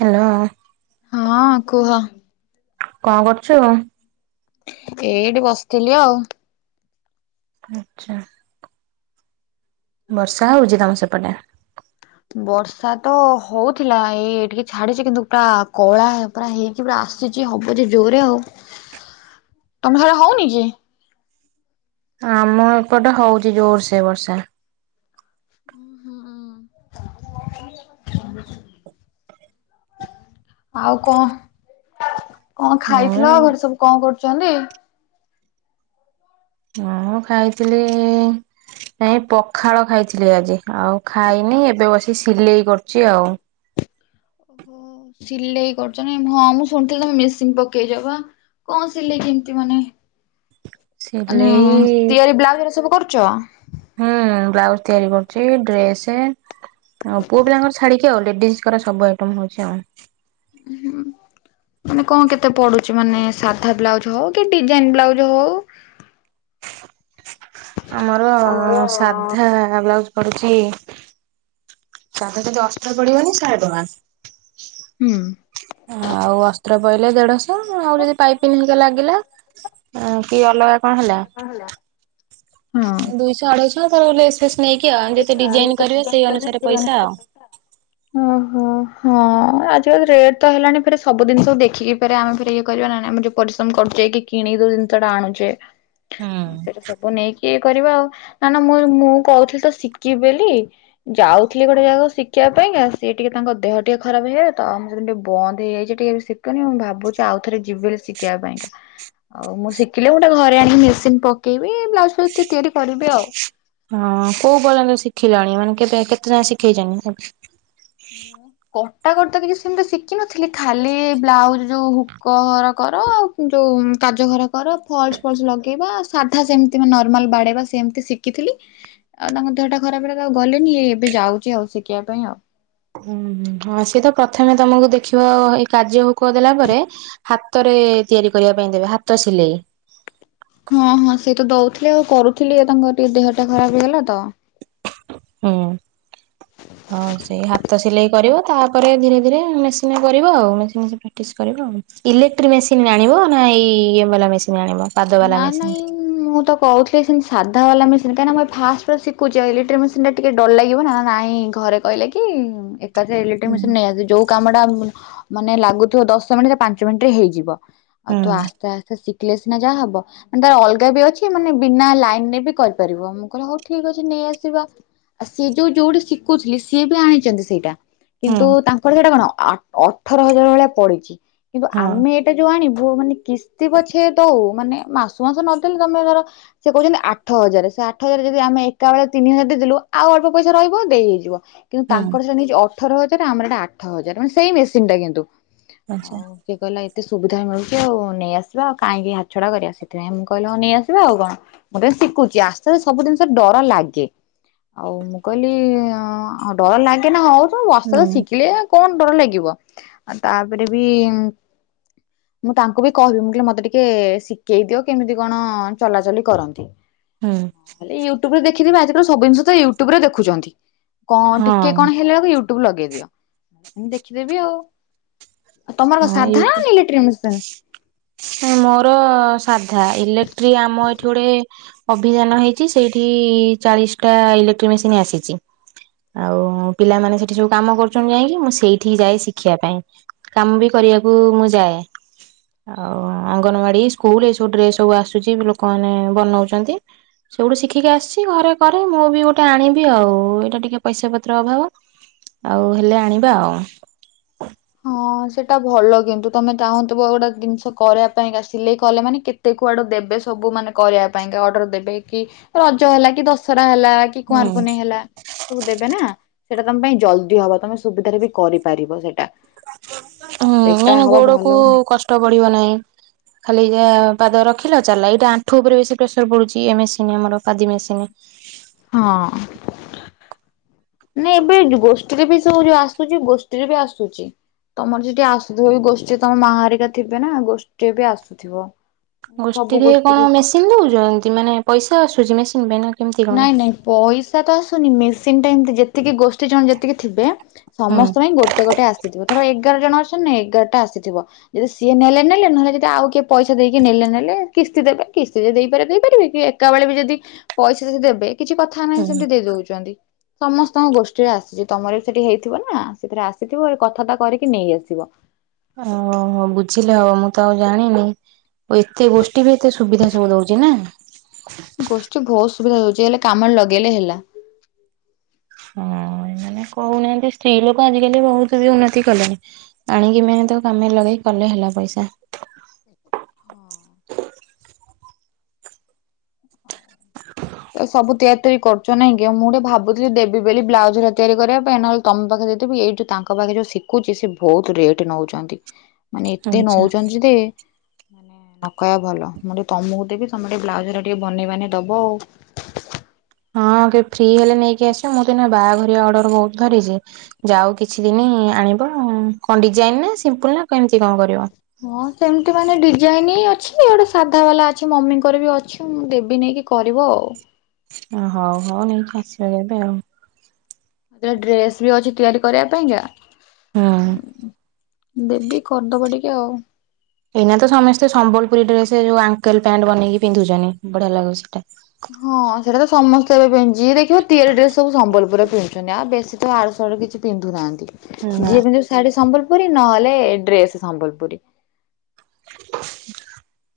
Hello. ହଁ କୁହ। କଣ କରୁଛୁ? ଏଇଠି ବସିଥିଲି ଆଉ ଆଚ୍ଛା। ବର୍ଷା ହଉଛି ତମ ସେପଟେ? ବର୍ଷା ତ ହଉଥିଲା ଏଇ ଟିକେ ଛାଡିଛି କିନ୍ତୁ ପୁରା କଳା ପୁରା ହେଇକି ଆସିଛି ହବ ଯେ ଜୋରେ ଆଉ [unintelligible] ତମ ଘରେ ହଉନି କି? ଆମ ଏପଟେ ହଉଛି ଜୋର ସେ ବର୍ଷା। [unintelligible] ଆଉ କଣ କଣ ଖାଇଥିଲ ମୁଁ ଘରେ ସବୁ କଣ କରୁଛନ୍ତି? ହଁ ଖାଇଥିଲି ନାଇ ପଖାଳ ଖାଇଥିଲି ଆଜି ଆଉ ଖାଇନି ଏବେ ବସି ସିଲେଇ କରୁଛି ଆଉ। ଓହୋ ସିଲେଇ କରୁଛ ନାଇ ହଁ ମୁଁ ଶୁଣିଥିଲି ତମେ ମେସିନ ପକେଇଛପା? କଣ ସିଲେଇ କେମତି ମାନେ? [unintelligible] ମାନେ ତିଆରି ବ୍ଲାଉଜ ହେରିକା ସବୁ କରୁଛ? ହୁଁ ବ୍ଲାଉଜ ତିଆରି କରୁଛି ଡ୍ରେସ ଆଉ ପୁଅ ପିଲାଙ୍କର ଛାଡିକି ଆଉ ଲେଡିଜଙ୍କ ସବୁ ଆଇଟମ୍ ହଉଛି ଆଉ। ଉ ହୁଁ। ମାନେ କଣ କେତେ ପଡୁଛି ମାନେ ସାଧା ବ୍ଲାଉଜ ହଉ କି ଡିଜାଇନ ବ୍ଲାଉଜ ହଉ? ଆମର ସାଧା ବ୍ଲାଉଜ ପଡୁଛି ସାଧା ଯଦି ଅସ୍ତ୍ର ପଡିବନି ଶହେ ଟଙ୍କା। ହୁଁ ଆଉ ଅସ୍ତ୍ର ପଡିଲେ ଦେଢଶ। ହ ଆହୁରି ଯଦି ପାଇପିନ ହେରିକା ଲାଗିଲା କି ଅଲଗା କଣ ହେଲା? ହଁ ହେଲା। ଦୁଇଶହ ଅଢେଇଶହ ତାର ଲେସ ଫେସ୍ ନେଇକି ଆଉ ଯେତେ ଡିଜାଇନ କରିବେ ସେଇ ଅନୁସାରେ ପଇସା ଆଉ? ଓହୋ ହଁ ଆଜିକାଲି ରେଟ ତ ହେଲାଣି ଫରେ ସବୁ ଜିନିଷକୁ ଦେଖିକି ଆମେ ଫେରେ ଇଏ କରିବା ନାହିଁ ଆମେ ଯୋଉ ପରିଶ୍ରମ କରୁଛେ କିଣିକି ଯୋଉ ଜିନିଷଟା ଆଣୁଛେ? ସେଇଟା ସବୁ ନେଇକି ଇଏ କରିବା ଆଉ ନା ନା ମୁଁ ମୁଁ କହୁଥିଲି ତ ଶିଖିବି ବୋଲି? ଯାଉଥିଲି ଗୋଟେ ଜାଗାକୁ ଶିଖିବା ପାଇଁ ସିଏ ଟିକେ ତାଙ୍କ ଦେହ ଟିକେ ଖରାପ ହେଇଯାଇଛି ତ ଆମ ସେ ଟିକେ ବନ୍ଦ ହେଇଯାଇଛି ଟିକେ ଶିଖନି ମୁଁ ଭାବୁଛି ଆଉ ଥରେ ଯିବ ଶିଖିବା ପାଇଁକା। ହଉ ମୁଁ ଶିଖିଲି ମୁଁ ଗୋଟେ ଘରେ ଆଣିକି ମେସିନ ପକେଇବି ବ୍ଲାଉଜ ପ୍ଲାଉଜ୍ ତିଆରି କରିବି ଆଉ ହଁ କୋଉ ପର୍ଯ୍ୟନ୍ତ ଶିଖିଲାଣି ମାନେ କେବେ କେତେ ଯା ଶିଖେଇଛନ୍ତି? ହ କଟାକଟିତ କିଛି ସେମିତି ଶିଖିନଥିଲି ଖାଲି ବ୍ଲାଉଜ ଯୋଉ ହୁକର କର ଆଉ ଯୋଉ କାଯଘର କର ଫଲସ ଫଲସ ଲଗେଇବା ସାଧା ସେମିତି ନର୍ମାଲ ବାଡେଇବା ସେମିତି ଶିଖ ଶିଖିଥିଲି ଆଉ ତାଙ୍କ ଦେହଟା ଖରାପ ହେଲା ତ ଆଉ ଗଲିନି ଏ ଏବେ ଯାଉଛି ଆଉ ଶିଖିବା ପାଇଁ ଆଉ ହୁ ଓଁ ହଁ ସିଏ ତ ପ୍ରଥମେ ତମକୁ ଦେଖିବ ଏ କାର୍ଯ୍ୟ ହୁକ ଦେଲା ପରେ ହାତରେ ତିଆରି କରିବା ପାଇଁ ଦେବେ ହାତ ସିଲେଇ ହଁ ହଁ ସେ ତ ଦଉଥିଲେ ଆଉ କରୁଥିଲି ତାଙ୍କର ଟିକେ ଦେହଟା ଖରାପ ହେଇଗଲା ତ ହୁଁ ହଉ ସେଇ ହାତ ସିଲେଇ କରିବ ତା ଧୀରେ ଧୀରେ ମେସିନରେ କରିବ ଆଉ ପ୍ରାଟିସ କରିବ ଆଉ ଇଲେକ୍ଟ୍ରିକ ମେସିନ ଆଣିବ ନା ଏଇ ଚଲା ମେସିନ ଆଣିବ। ପାଦ ବାଲା ନାଁ ମେସିନ? ନାଇଁ ମୁଁ ତ କହୁଥିଲି ସେନ୍ତି ସାଧା ବାଲା ମେସିନ୍ କାଇଁ ନା ମୁଁ ଏଇ ଫାଷ୍ଟେ ଶିକୁଚି ଆଉ ଇଲେଟ୍ରି ମେସି ସିନ୍ ଟା ଟିକେ ଡର ଲାଗିବ ନା ନାଇଁ ଘରେ କହିଲେ କି ଏକାଥରେ ଇଲେକ୍ଟ୍ରି ହୁଁ। ମେସିନ୍ ନେଇ ଆସେ ଯୋଉ କାମଟା ମାନେ ଲାଗୁଥୁବ ଦଶ ମିଣ୍ଟି ପାଞ୍ଚ ମିଣ୍ଟିରେ ହେଇଯିବ ଆଉ ତୁ ହୁଁ ଆସ୍ତେ ଆସ୍ତେ ଶି କିଲେ ଯାହା ହବ ମାନେ ତାର ଅଲଗା ବି ଅଛି ମାନେ ବିନା ଲାଇନ୍ ରେ ବି କରିପାରିବ। ମୁଁ କହିଲି ହଉ ଠିକ୍ ଅଛି ନେଇଆସିବା। ଆ ସିଏ ଯୋଉ ଯୋଉଠି ଶିକୁଥିଲି ସିଏ ବି ଆଣିଚନ୍ତି ସେଇଟା ହୁଁ କିନ୍ତୁ ତାଙ୍କର ସେଟା କଣ ଆ ଅଠର ହଜାର ଭଳିଆ ପଡ଼ିଚି କିନ୍ତୁ ହଁ ଆମେ ଟା ଯୋଉ ଆଣିବୁ ମାନେ କିସ୍ତି ପଛେ ଦଉ ମାନେ ମାସୁ ମାସ ନଦେଲେ ତମେ ଧର ସେ କୋହୁଚନ୍ତି ଆଠ ହଜାରେ। ସେ ଆଠ ହଜାରେ ଯଦି ଆମେ ଏକା ଅଳେ ତିନି ହଜାର ଦେଇଦଲୁ ଆଉ ଅଳ୍ପ ପଇସା ରହିବ ଦେଇ ହେଇଯିବ। କିନ୍ତୁ ହଁ ତାଙ୍କର ସେଟା ନେଇଚି ଅଠର ହଜାରେ ଆମର ଏଟା ଆଠ ହଜାରେ ମାନେ ସେଇ ମେସିନ୍ ଟା କିନ୍ତୁ। ଆଚ୍ଛା। ତି କହିଲା ଏତେ ସୁବିଧା ମିଳୁଚି ଆଉ ନେଇଆସିବା, ଆଉ କାଇଁକି ହାତଛଡ଼ା କରିବା? ସେଥିପାଇଁ ମୁଁ କହିଲ ହଁ ନେଇଆସିବା ଆଉ କଣ ମୁଁ ତ ଏ ଶିକୁଚି ଆସ୍ତେ ସ୍ତେ ସବୁ ଜିନିଷ ଡର ଲାଗେ। ଆଉ ମୁଁ କହିଲି ଡର ଲାଗେନା ହଉ ତୁ ହୁଁ ବସ୍ତର ହୁଁ ଶିକିଲେ କଣ ଡର ଲାଗିବ? ଆ ତାପରେ ବି ମୁଁ ତାଙ୍କୁ ବି କହିବି ମୁଁ କହିଲି ମତେ ଟିକେ ଶି କେଇ ଦିଅ କେମିତି କଣ ଚଲାଚଲି କରନ୍ତି। ହଁ। ହେଲେ ୟୁଟୁବ୍ ରୁ ଦେଖିଦେବା ଆଜିକାଲି ସବୁ ଜିନଷ ତ ୟୁଟୁବ୍ ରେ ଦେଖୁଚନ୍ତି କଁ ଟିକେ ହଁ। କଣ ହେଲା ଅଳୁକୁ ୟୁ ଟୁବ୍ ଲଗେଇ ଦିଅ ଦେଖିଦେବି ଆଉ। ଆ ତମର କଁ ହଁ ସାଧା ନି ୟୁଟ୍ୟୁବ ଇଲେଟ୍ରି ମିଶା? ମୋର ସାଧା ଇଲେକ୍ଟ୍ରି ଆମ ଏଠି ଗୋଡ଼େ ଅଭିଯାନ ହେଇଚି ସେଇଠି ଚାଳିଶଟା ଇଲେକ୍ଟ୍ରି ମେସିନ୍ ଆସିଚି। ଆଉ ପିଲାମାନେ ସେଠି ସବୁ କାମ କରୁଚନ୍ତି ଯାଇକି ମୁଁ ସେଇଠି ଯାଏ ଶିଖିବା ପାଇଁ। କାମ ବି କରିବାକୁ ମୁଁ ଯାଏ। ଆଉ ଅଙ୍ଗନବାଡ଼ି ସ୍କୁଲ୍ ଏ ସବୁ ଡ୍ରେସ ସବୁ ଆସୁଚି ଲୋକମାନେ ବନଉଚନ୍ତି। ସେଉଠୁ ଶିଖିକି ଆସିଚି ଘରେ କରେ ମୁଁ ବି ଗୋଟେ ଆଣିବି ଆଉ ଏଇଟା ଟିକେ ପଇସା ପତ୍ର ଅଭାବ। ଆଉ ହେଲେ ଆଣିବା ଆଉ। ହଁ ସେଟା ଭଲ କିନ୍ତୁ ତମେ ତାହୁଁଥୁବ ଗୋଟେ ଦିନିଷ କରିବା ପାଇଁକା ସିଲେଇ କଲେ ମାନେ କେ ତେ କୁଆଡ଼ୁ ଦେବେ ସବୁ ମାନେ କରିବା ପାଇଁକା ଅର୍ଡ଼ର ଦେବେ କି ରଜ ହେଲା କି ଦଶହରା ହେଲା। କି ହୁଁ କୁଆଁର ପୂନେଇ ହେଲା ସବୁ ଦେବେ ନା ସେଟା ତମ ପାଇଁ ଜଲ୍ଦି ହବ ତମେ ସ୍ ଉବିଧାରେ ବି କରିପାରିବ ସେଟା। ହୁଁ ମେନ୍ ଗୋଡ଼କୁ ମାନେ କଷ୍ଟ ପଡ଼ିବ ନାହିଁ। ଖାଲି ଯାହା ପାଦ ରଖିଲ ଚାଲିଲା। ଏଇଟା ଆଣ୍ଠୁ ଓପରେ ବେଶି ପ୍ରେସର ପଡ଼ୁଚି ଏ ମେସିନି ଆମର ପାଦି ମେସିନି। ହଁ। ନାଇଁ ଏବେ ଗୋଷ୍ଠୀରେ ବି ସବୁ ଯୋଉ ଆସୁଚି ଗୋଷ୍ଠୀରେ ବି ଆସୁଚି। ତମର ସେଠି ଆସୁଥୁବ ବି ଗୋଷ୍ଠୀ ତମ ମା ହରିକା ଥିବେ ନା ଗୋଷ୍ଠୀ ବି ଆସୁଥିବ। ସବୁ ଗୋଷ୍ଠୀରେ ଗୋଷ୍ଠୀ କଣ କି ମେସିନ୍ ଦୋଉଚନ୍ତି ମାନେ ପଇସା ଆସୁଚି ମେସିନ୍ ପାଇଁ ନାଁ ନାଇଁ ନାଇଁ ପଇସା ତ ଆସୁନି ମେସିନ୍ ଟା ଏମତି ଯେତିକି ଗୋଷ୍ଠୀ ଜଣ ଯେତିକି ଥିବେ ହୁଁ ସମସ୍ତ ପାଇଁ ଗୋଟେ ଗୋଟେ ଆସିଥିବ ଧର ଏଗାର ଜଣ ଅଛନ୍ତି ନାଁ ଏଗାରଟା ଆସିଥିବ। ଯେଦି ସିଏ ନେଲେ ନେଲେ ନହେଲେ ଯେଦି ଆଉ କିଏ ପଇସା ଦେଇକି ନେଲେ ନେଲେ କିସ୍ତି ଦେବେ କିସ୍ତି ଯିଏ ଦେଇପାରିବେ ଦେଇପାରିବେ କି କା ବେଳେ ବି ଯେଦି ପଇସା ଯେଦି ଦେବେ କିଛି କଥା ନାହିଁ ହୁଁ। ସେମତି ଦେଇ ଦୋଉଚନ୍ତି। ସମସ୍ତଙ୍କ ଗୋଷ୍ଠୀରେ ଆସିଚି ତମର ବି ସେଠି ହେଇଥିବ ନା ସେଥିରେ ଆସିଥିବ ଏ କଥାବାର୍ତ୍ତା କରିକି ନେଇ ଆସିବ। ଓହୋ ହୋ ବୁଝିଲେ ହବ ମୁଁ ତ ଆଉ ଜାଣିନି। ଓ ଏତେ ଗୋଷ୍ଠୀ ବି ଏତେ ସୁବିଧା ସବୁ ଦଉଚି, ନା? ଗୋଷ୍ଠୀ ଭୋଉତ୍ ସୁବିଧା ଦୋଉଚି ହେଲେ କାମରେ ଲଗେଇଲେ ହେଲା। ହଁ ଏମାନେ କୋହୁନାହାନ୍ତି ସ୍ତ୍ରୀ ଲୋକ ଆଜିକାଲି ବୋହୁତ ବି ଉନ୍ନତି କଲେଣି। ଆଣିକି ମେନ ତାକୁ କାମରେ ଲଗେଇକି କଲେ ହେଲା ପଇସା। ହଁ ତ ସବୁ ତିଆରିତିଆରି କରୁଛ ନାଇଁ ଗିଅ ମୁଁ ଟିକେ ଭାବୁଥିଲି ଦେବି ବୋଲି ବ୍ଲାଉଜ ରା ତିଆରି କରିବା ପାଇଁ ନହେଲେ ତମ ପାଖରେ ଯଦି ବିି ଏଇ ଯୋଉ ତାଙ୍କ ପାଖେ ଯୋଉ ଶିଖୁଛି ସେ ବହୁତ ରେଟ୍ ନଉଛନ୍ତି। ମାନେ ଏତେ ଆଚ୍ଛା। ନଉଛନ୍ତି ଯଦି ନ କହିବା ଭଲ ମୁଁ ଟିକେ ତମକୁ ଦେବି ତମେ ଟିକେ ବ୍ଲାଉଜ ଉରା ଟିକେ ବନେଇ ବାନେଇ ଦବ ଆଉ। ହଁ ଟିକେ ଫ୍ରି ହେଲେ ନେଇକି ଆସିବ ମୁଁ ତ ଏଇ ନା ବାହାଘରିଆ ଅର୍ଡର ବହୁତ ଧରିଛି। ଯାଉ କିଛି ଦିନି ଆଣିବ କଣ ଡିଜାଇନ ନା ସିମ୍ପଲୁ ନା କେମିତି କଣ କରିବ? ହଁ ସେମିତି ମାନେ ଡିଜାଇନ ଅଛି ଗୋଟେ ସାଧା ବାଲା ଅଛି ମମିଙ୍କର ବି ଅଛି ମୁଁ ଦେବି ନେଇକି କରିବ ଆଉ। ଓ ହଉ ହଉ ନେଇକି ଆସିବା ଏବେ ଆଉ। ଦି ଟା ଡ୍ରେସ ବି ଅଛି ତିଆରି କରିବା ପାଇଁକା। ହୁଁ। ଦେବି କରିଦବ ଟିକେ ଆଉ। ଏଇନା ତ ସମସ୍ତେ ସମ୍ବଲପୁରୀ ଡ୍ରେସ ଯୋଉ ଆଙ୍କେଲ ପ୍ୟାଟ ବନେଇ କି ପିନ୍ଧୁଛନ୍ତି ବଢିଆ ଲାଗୁଛି ସେଇଟା। ହଁ ସେଇଟା ତ ସମସ୍ତେ ଏବେ ପିଧିଛି ଯିଏ ଦେଖିବ ତିଆରି ଡ୍ରେସ ସବୁ ସମ୍ବଲପୁରରେ ପିନ୍ଧୁଛନ୍ତି ଆଉ ବେଶୀ ତ ଆଡୁ ସାଡୁ କିଛି ପିନ୍ଧୁନାହାନ୍ତି ନା ଯିଏ ବିିନ୍ଧୁ ଶାଢୀ ସମ୍ବଲପୁରୀ ନହେଲେ ଡ୍ରେସ ସମ୍ବଲପୁରୀ।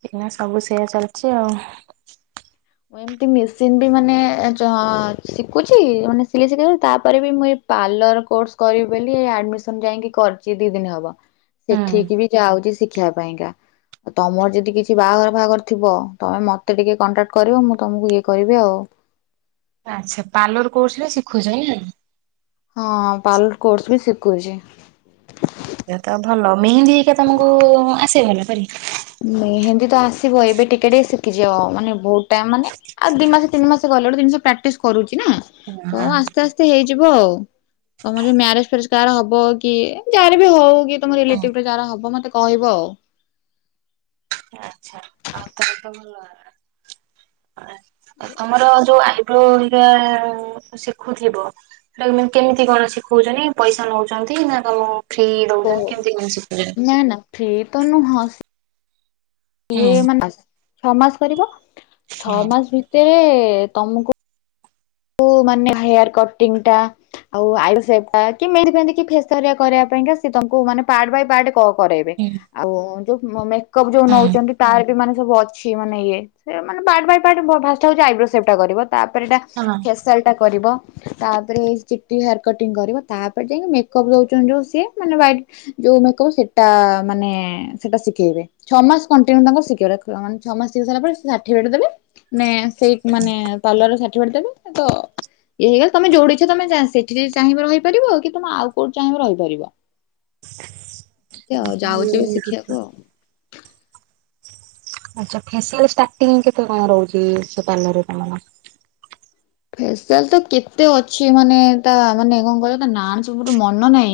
ଏଇନା ସବୁ ସେୟା ଚାଲିଛି ଆଉ। ମୁଁ ଏମତି ମେସିନ ବି ମାନେ ଚ ଅ - ଶିଖୁଛି ମାନେ ସିଲେଇ ଶିଖେଇ ତାପରେ ବି ମୁଁ ଏ ପାର୍ଲର କୋର୍ସ କରିବି ବୋଲି ଏଇ ଆଡମିସନ ଯାଇକି କରିଛି ଦି ଦିନି ହବ। ସେଠିକି ବି ଯାଉଛି ଶିଖିବା ପାଇଁକା। ଆଉ ତମର ଯଦି କିଛି ବାହାଘର ଫାଘର ଥିବ ତମେ ମତେ ଟିକେ କଣ୍ଟାକ୍ଟ କରିବ ମୁଁ ତମକୁ ଇଏ କରିବି ଆଉ। ଆଚ୍ଛା ପାର୍ଲର କୋସରେ ଶିଖୁଛାଇଁନା ହଁ ପାର୍ଲର କୋର୍ସ ବି ଶିଖୁଛି। ଏହା ତ ଭଲ ମେହେନ୍ଦୀ ହେଇକା ତମକୁ ଆସିବ ନା କରି? ମହେନ୍ଦୀ ତ ଆସିବ ଏବେ ଟିକେ ଟିକେ ଶିଖିଛିଅ ମାନେ ବହୁତ ଟାଇମ ମାନେ? ଆଉ ଦି ମାସ ତିନି ମାସ ଗଲେ ଗୋଟେ ଜିନିଷ ପ୍ରାକ୍ଟିସ କରୁଛି ନା ତ ହଁ ଆସ୍ତେ ଆସ୍ତେ ହେଇଯିବ ଆଉ। ତମର ଯୋଉ ମ୍ୟାରେଜ ଫ୍ୟାରେଜ କାହାର ହବ କି ଯାହାର ବି ହଉ କି ତମ ହୁଁ ରିଲେଟିଭ ରେ ଯାହାର ହବ ମତେ କହିବ ଆଉ। ଆଛା ଆଉ ତ ତ ଭଲ ଆ - ତମର ଯୋଉ [unintelligible] ଶିଖୁଥିବ ସେଟା ମାନେ କେମିତି କଣ ଶିଖଉଛନ୍ତି ପଇସା ନଉଛନ୍ତି ନା କାମ ଓ ନା ନା ଫ୍ରିତ ନୁହ ସ ସି ହୁଁ ଇଏ ମାନେ ଛଅ ମାସ କରିବ ହୁଁ ଛଅ ମାସ ଭିତରେ ତମକୁ କୁ ମାନେ ହାୟାର କଟିଂ ଟା ଆଉ ଆଇ ବ୍ରୋ ସେଭ୍ ଟା କି ମେହେନ୍ଦୀ ଫେହେନ୍ଦି କି ଫେସେରିଆ କରିବା ପାଇଁ ଙ୍କା ସେ ତମକୁ ମାନେ ପାଟ୍ ବାଇ ପାଟ୍ କ କରାଇବେ ହୁଁ ଆଉ ଯୋଉ ମ ମେକେଅପ ଯୋଉ ହୁଁ ନଉଛନ୍ତି ଟା ଯୋଉ ମାନେ ସବୁ ଅଛି ମାନେ ଇଏ ସେମାନେ ପାଟ୍ ବାଇ ପାଟ୍ ଭ ଭାଷ୍ଟ୍ ହୋଉଛି ଆଇବ୍ରୋ ସେଭ ଟା କରିଵ ତାପରେଟା ହଁ ମ ସେଇଟା କରିବ ତାପରେ ଚିଟି ହେୟାର କଟିଂ କରିବ ତାପରେ ଯାଇକି ମେକପ୍ ଦଉଛନ୍ତି ଯୋଉ ସିଏ ମାନେ [unintelligible] ଯୋଉ ମେକପ୍ ସେଟା ମାନେ ସେଟା ଶିଖେଇବେ ଛଅ ମାସ କଣ୍ଟିନ୍ୟୁ ତାଙ୍କର ଶିଖିବେ ଛଅ ମାସ ଶିଖି ସାରିଲା ପରେ ସେ ସାଠିଫି କେଟ୍ ଦେବେ ମାନେ ସେଇ ମାନେ ତଲର ଷାଠି ବାଢ ଦେବେ ତ ଇଏ ହେଇଗଲା ତମ ଯୋଉଠି ଇଛା ତମେ ସେଠିଯଦି ଚାହିବ ରହିପାରିବ କି ତମେ ଆଉ କୋଉ ଚାହିଁବ ରହିପାରିବ ଦେଖିଆଉ ଯାଉଛି ବି ଶିଖିବାକୁ ଆଉ ହ ଆଛା ଫ୍ୟାସନ୍ ଷ୍ଟାରଟିଂ କେତେ କଣ ରହୁଛି ସେ ପାର୍ଲରରେ ତମର? ଫେସିଆଲ ତ କେତେ ଅଛି ମାନେ ତା ମାନେ କଣ କହିଲ ତା ନା ସବୁ ମୋର ମନ ନାହିଁ।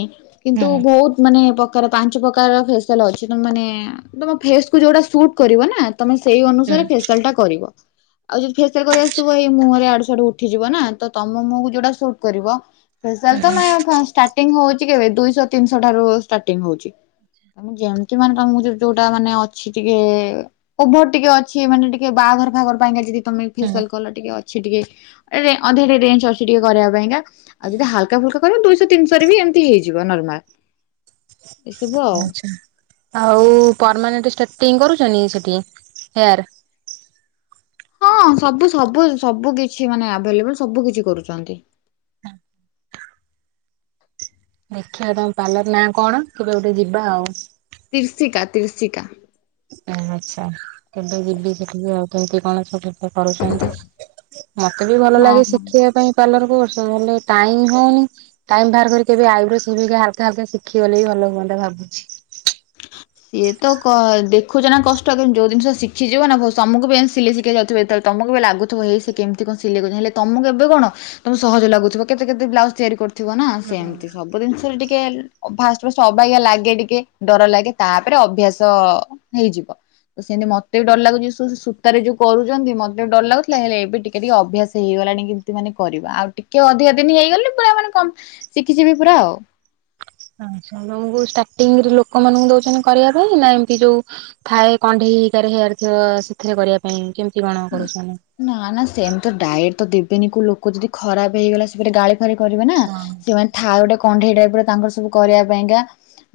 ହୁଁ କିନ୍ତୁ ବହୁତ ମାନେ ପ୍ରକାର ପାଞ୍ଚ ପ୍ରକାର ଫେସିଆଲ ଅଛି ତମେ ମାନେ ତମ ଫେସକୁୁ ଯୋଉଟା ସୁଟ୍ କରିବ ନା? ତମେ ସେଇ ହୁଁ ଅନୁସାରେ ଫେସିଆଲ୍ ଟା କରିବ ଆଉ ଯଦି ଫେସିଆଲ କରି ଆସିଥିବ ଏଇ ମୁହଁରେ ଆ ଉଠିଯିବନା ତ ତମ ମୁହଁକୁ ଯୋଉଟା ସୁଟ କରିବ ଫେଶିଆଲ୍ ତମେ ଷ୍ଟାର ଷ୍ଟାରଟିଂ ହଉଛି କେବେ ଦୁଇଶ ତିନିଶହରୁ ଷ୍ଟାରଟିଂ ହଉଛି। ମୁଁ ଯେମତି ମାନେ ତମକୁ ଜାଣିଛି ଯୋଉଟା ମାନେ ଅଛି ଟିକେ ଓଭର ଟିକେ ଅଛି ମାନେ ଟିକେ ବାହାଘର ଫାହାଘର ପାଇଁକା ଯଦି ତମେ ହୁଁ ଫେସିଆଲ କଲ ଟିକେ ଅଛି ଟିକେ ଅଧରେ ରେଞ୍ଜ ଅଛି ଟିକେ କରିବା ପାଇଁକା। ଆଉ ଯଦି ହାଲକା ଫୁଲକା କରିବ ଦୁଇଶ ତିିନିଶହରେ ବି ଏମିତି ହେଇଯିବ ନର୍ମାଲ। ଏସବୁ ଆଉ ଆଛା ଆଉ ପରମାନେଣ୍ଟ ଷ୍ଟ୍ରେଟନିଂ କରୁଛନ୍ତି ସେଠି ହେୟାର୍? ହଁ ସବୁ ସବୁ ସବୁ କିଛି ମାନେ ଆଭେଲେବଲ ସବୁ କିଛି କରୁଛନ୍ତି। ଦେଖିବା ତମ ପାର୍ଲର ନାଁ କଣ କେବେ ଗୋଟେ ଯିବା ଆଉ ତ୍ରିଶିକା ତ୍ରିଶିକା। ଆଚ୍ଛା କେବେ ଯିବି ସେଠିକି ଆଉ କେମିତି କଣ ଛୋଟ କରୁଛନ୍ତି ମତେ ବି ଭଲ ହଁ ଲାଗେ ହଁ ଶିଖିବା ପାଇଁ। ପାଲର କୋର୍ସ୍ ହେଲେ ଟାଇମ ହଉନି। ଟାଇମ ବାହାର କରି କେବେ ଆଇବ୍ରୋ ସେପ ହେରିକା ହାଲକା ହାଲକା ସିଖି ଗଲେ ବି ଭଲ ହୁଅନ୍ତା ଭାବୁଛି? ଇଏ ତ ଦେଖୁଛ ନା କଷ୍ଟ କେମିତି କୋଉ ଜିନିଷ ଶିଖିଯିବ ନା ତମୁକୁ ବି ସିଲେଇ ଶିଖେଇ ଯାଉଥିବେ ଏ ତମକୁ ବି ଲାଗୁଥିବ ଏଇସେ କେମିତି କଣ ସିଲେଇ କରୁଛନ୍ତିହେଲେ ତମକୁ ଏବେ କଣ? ତମକୁ ସହଜ ଲାଗୁିବ କେତେ ବ୍ଲାଉଜ ତିଆରି କରି ଥିବ ନା ସେମତି ସବୁ ଜିନିଷରେ ଟିକେ ଫାଷ୍ଟ ଫାଷ୍ଟ ଅବାଗିଆ ଲାଗେ ଟିକେ। ଡର ଲାଗେ ତାପରେ ଅଭ୍ୟାସ ହେଇଯିବ। ସେମିତି ମତେ ବି ଡର ଲାଗୁଛି ସୂତାରେ ଯୋଉ କରୁଛନ୍ତି ମତେ ବି ଡର ଲାଗୁଥିଲା ହେଲେ ଏବେ ଟିକେ ଟିକେ ଅଭ୍ୟାସ ହେଇଗଲାଣି କି? ମାନେ କରିବା ଆଉ ଟିକେ ଅଧିକା ଦିନ ହେଇଗଲେ ପୁରା ମାନେ କ ଶିଖିଯିବି ପୁରା ଆଉ ଆଛା ତମ ଷ୍ଟାର୍ଟିଙ୍ଗରେ ଲୋକମାନାନଙ୍କୁ ଦଉଛନ୍ତି କରିବା ପାଇଁ ନା ଏମତି ଯୋଉ ଥାଏ କଣ୍ଢେଇ ହେଇକାରେ ହେୟାର ଥିବ ସେଥିରେ କରିବା ପାଇଁ କେମିତି କଣ କରୁଛନ? ନା ନା ସେମିତି ଡାଏଟ ତ ଦେବେନି କୋଉ ଲୋକ ଯଦି ଖରାପ ହେଇଗଲା ସେ ଗାଳି କରିବେ ନା ସେମାନେ ଥାଏ ଗୋଟେ କଣ୍ଢେଇ ଟାଇପରେ ତାଙ୍କର ସବୁ କରିବା ପାଇଁକା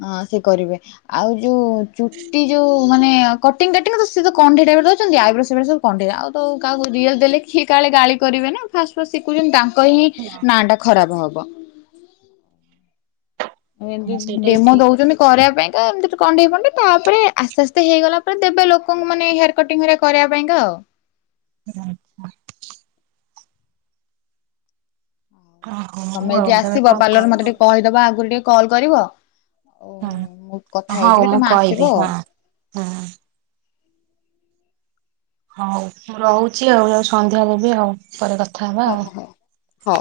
ଆ ସେ କରିବେ। ଆଉ ଯୋଉ ଚୁଟି ଯୋଉ ମାନେ କଟିଂ କାଟିଙ୍ଗ ତ ସ ତ କଣ୍ଢେଇ ଟାଇପର କରୁଛନ୍ତି ଆଉ ସେ ସବୁ ପଣ୍ଡିରା ଆଉ ତ କାହାକୁ ରିଅଲ୍ ଦେଲେ କିଏ କାଳେ ଗାଳି କରିବେ ନା ଫାଷ୍ଟ ଫାଷ୍ଟ ଶିଖୁଛନ୍ତି ତାଙ୍କ ହିଁ ନାଁ ଟା ଖରାପ ହବ। ଏମିତି ହଁ ସେଇଟା ବି ଡେମୋ ଠିକ। ଦଉଛନ୍ତି। କରିବା ପାଇଁକା ଏମିତି କଣ୍ଢେଇ ଫଣ୍ଡେଇ ତାପରେ ଆସ୍ତେ ଆସ୍ତେ ହେଇଗଲା ପରେ ଦେବେ ଲୋକଙ୍କୁ ମାନେ ଏ କଟିଂ ହେରିକା କରିବା ପାଇଁକା ଆଉ [inaudible] ହଉ ତମେ ଆଉ ଯଦି ଆସିବ କଣ ପାର୍ଲର କର ମତେ ଟିକେ କହିଦବ ଆଗରୁ ଟିକେ କଲ୍ କରିବ? ଆଉ ମୁଁ କଥା ହଁ ହଉ ହେଇଯିବି ମୁଁ ତମେ ଆସିବ କହିବି ଆଉ। ହଁ ହଁ। ହଉ ମୁଁ ରହୁଛି ଆଉ ଆଉ ସନ୍ଧ୍ୟାରେ ବି ଆଉ ପରେ କଥା ହେବା ହଁ ଆଉ। ହଁ ହଉ।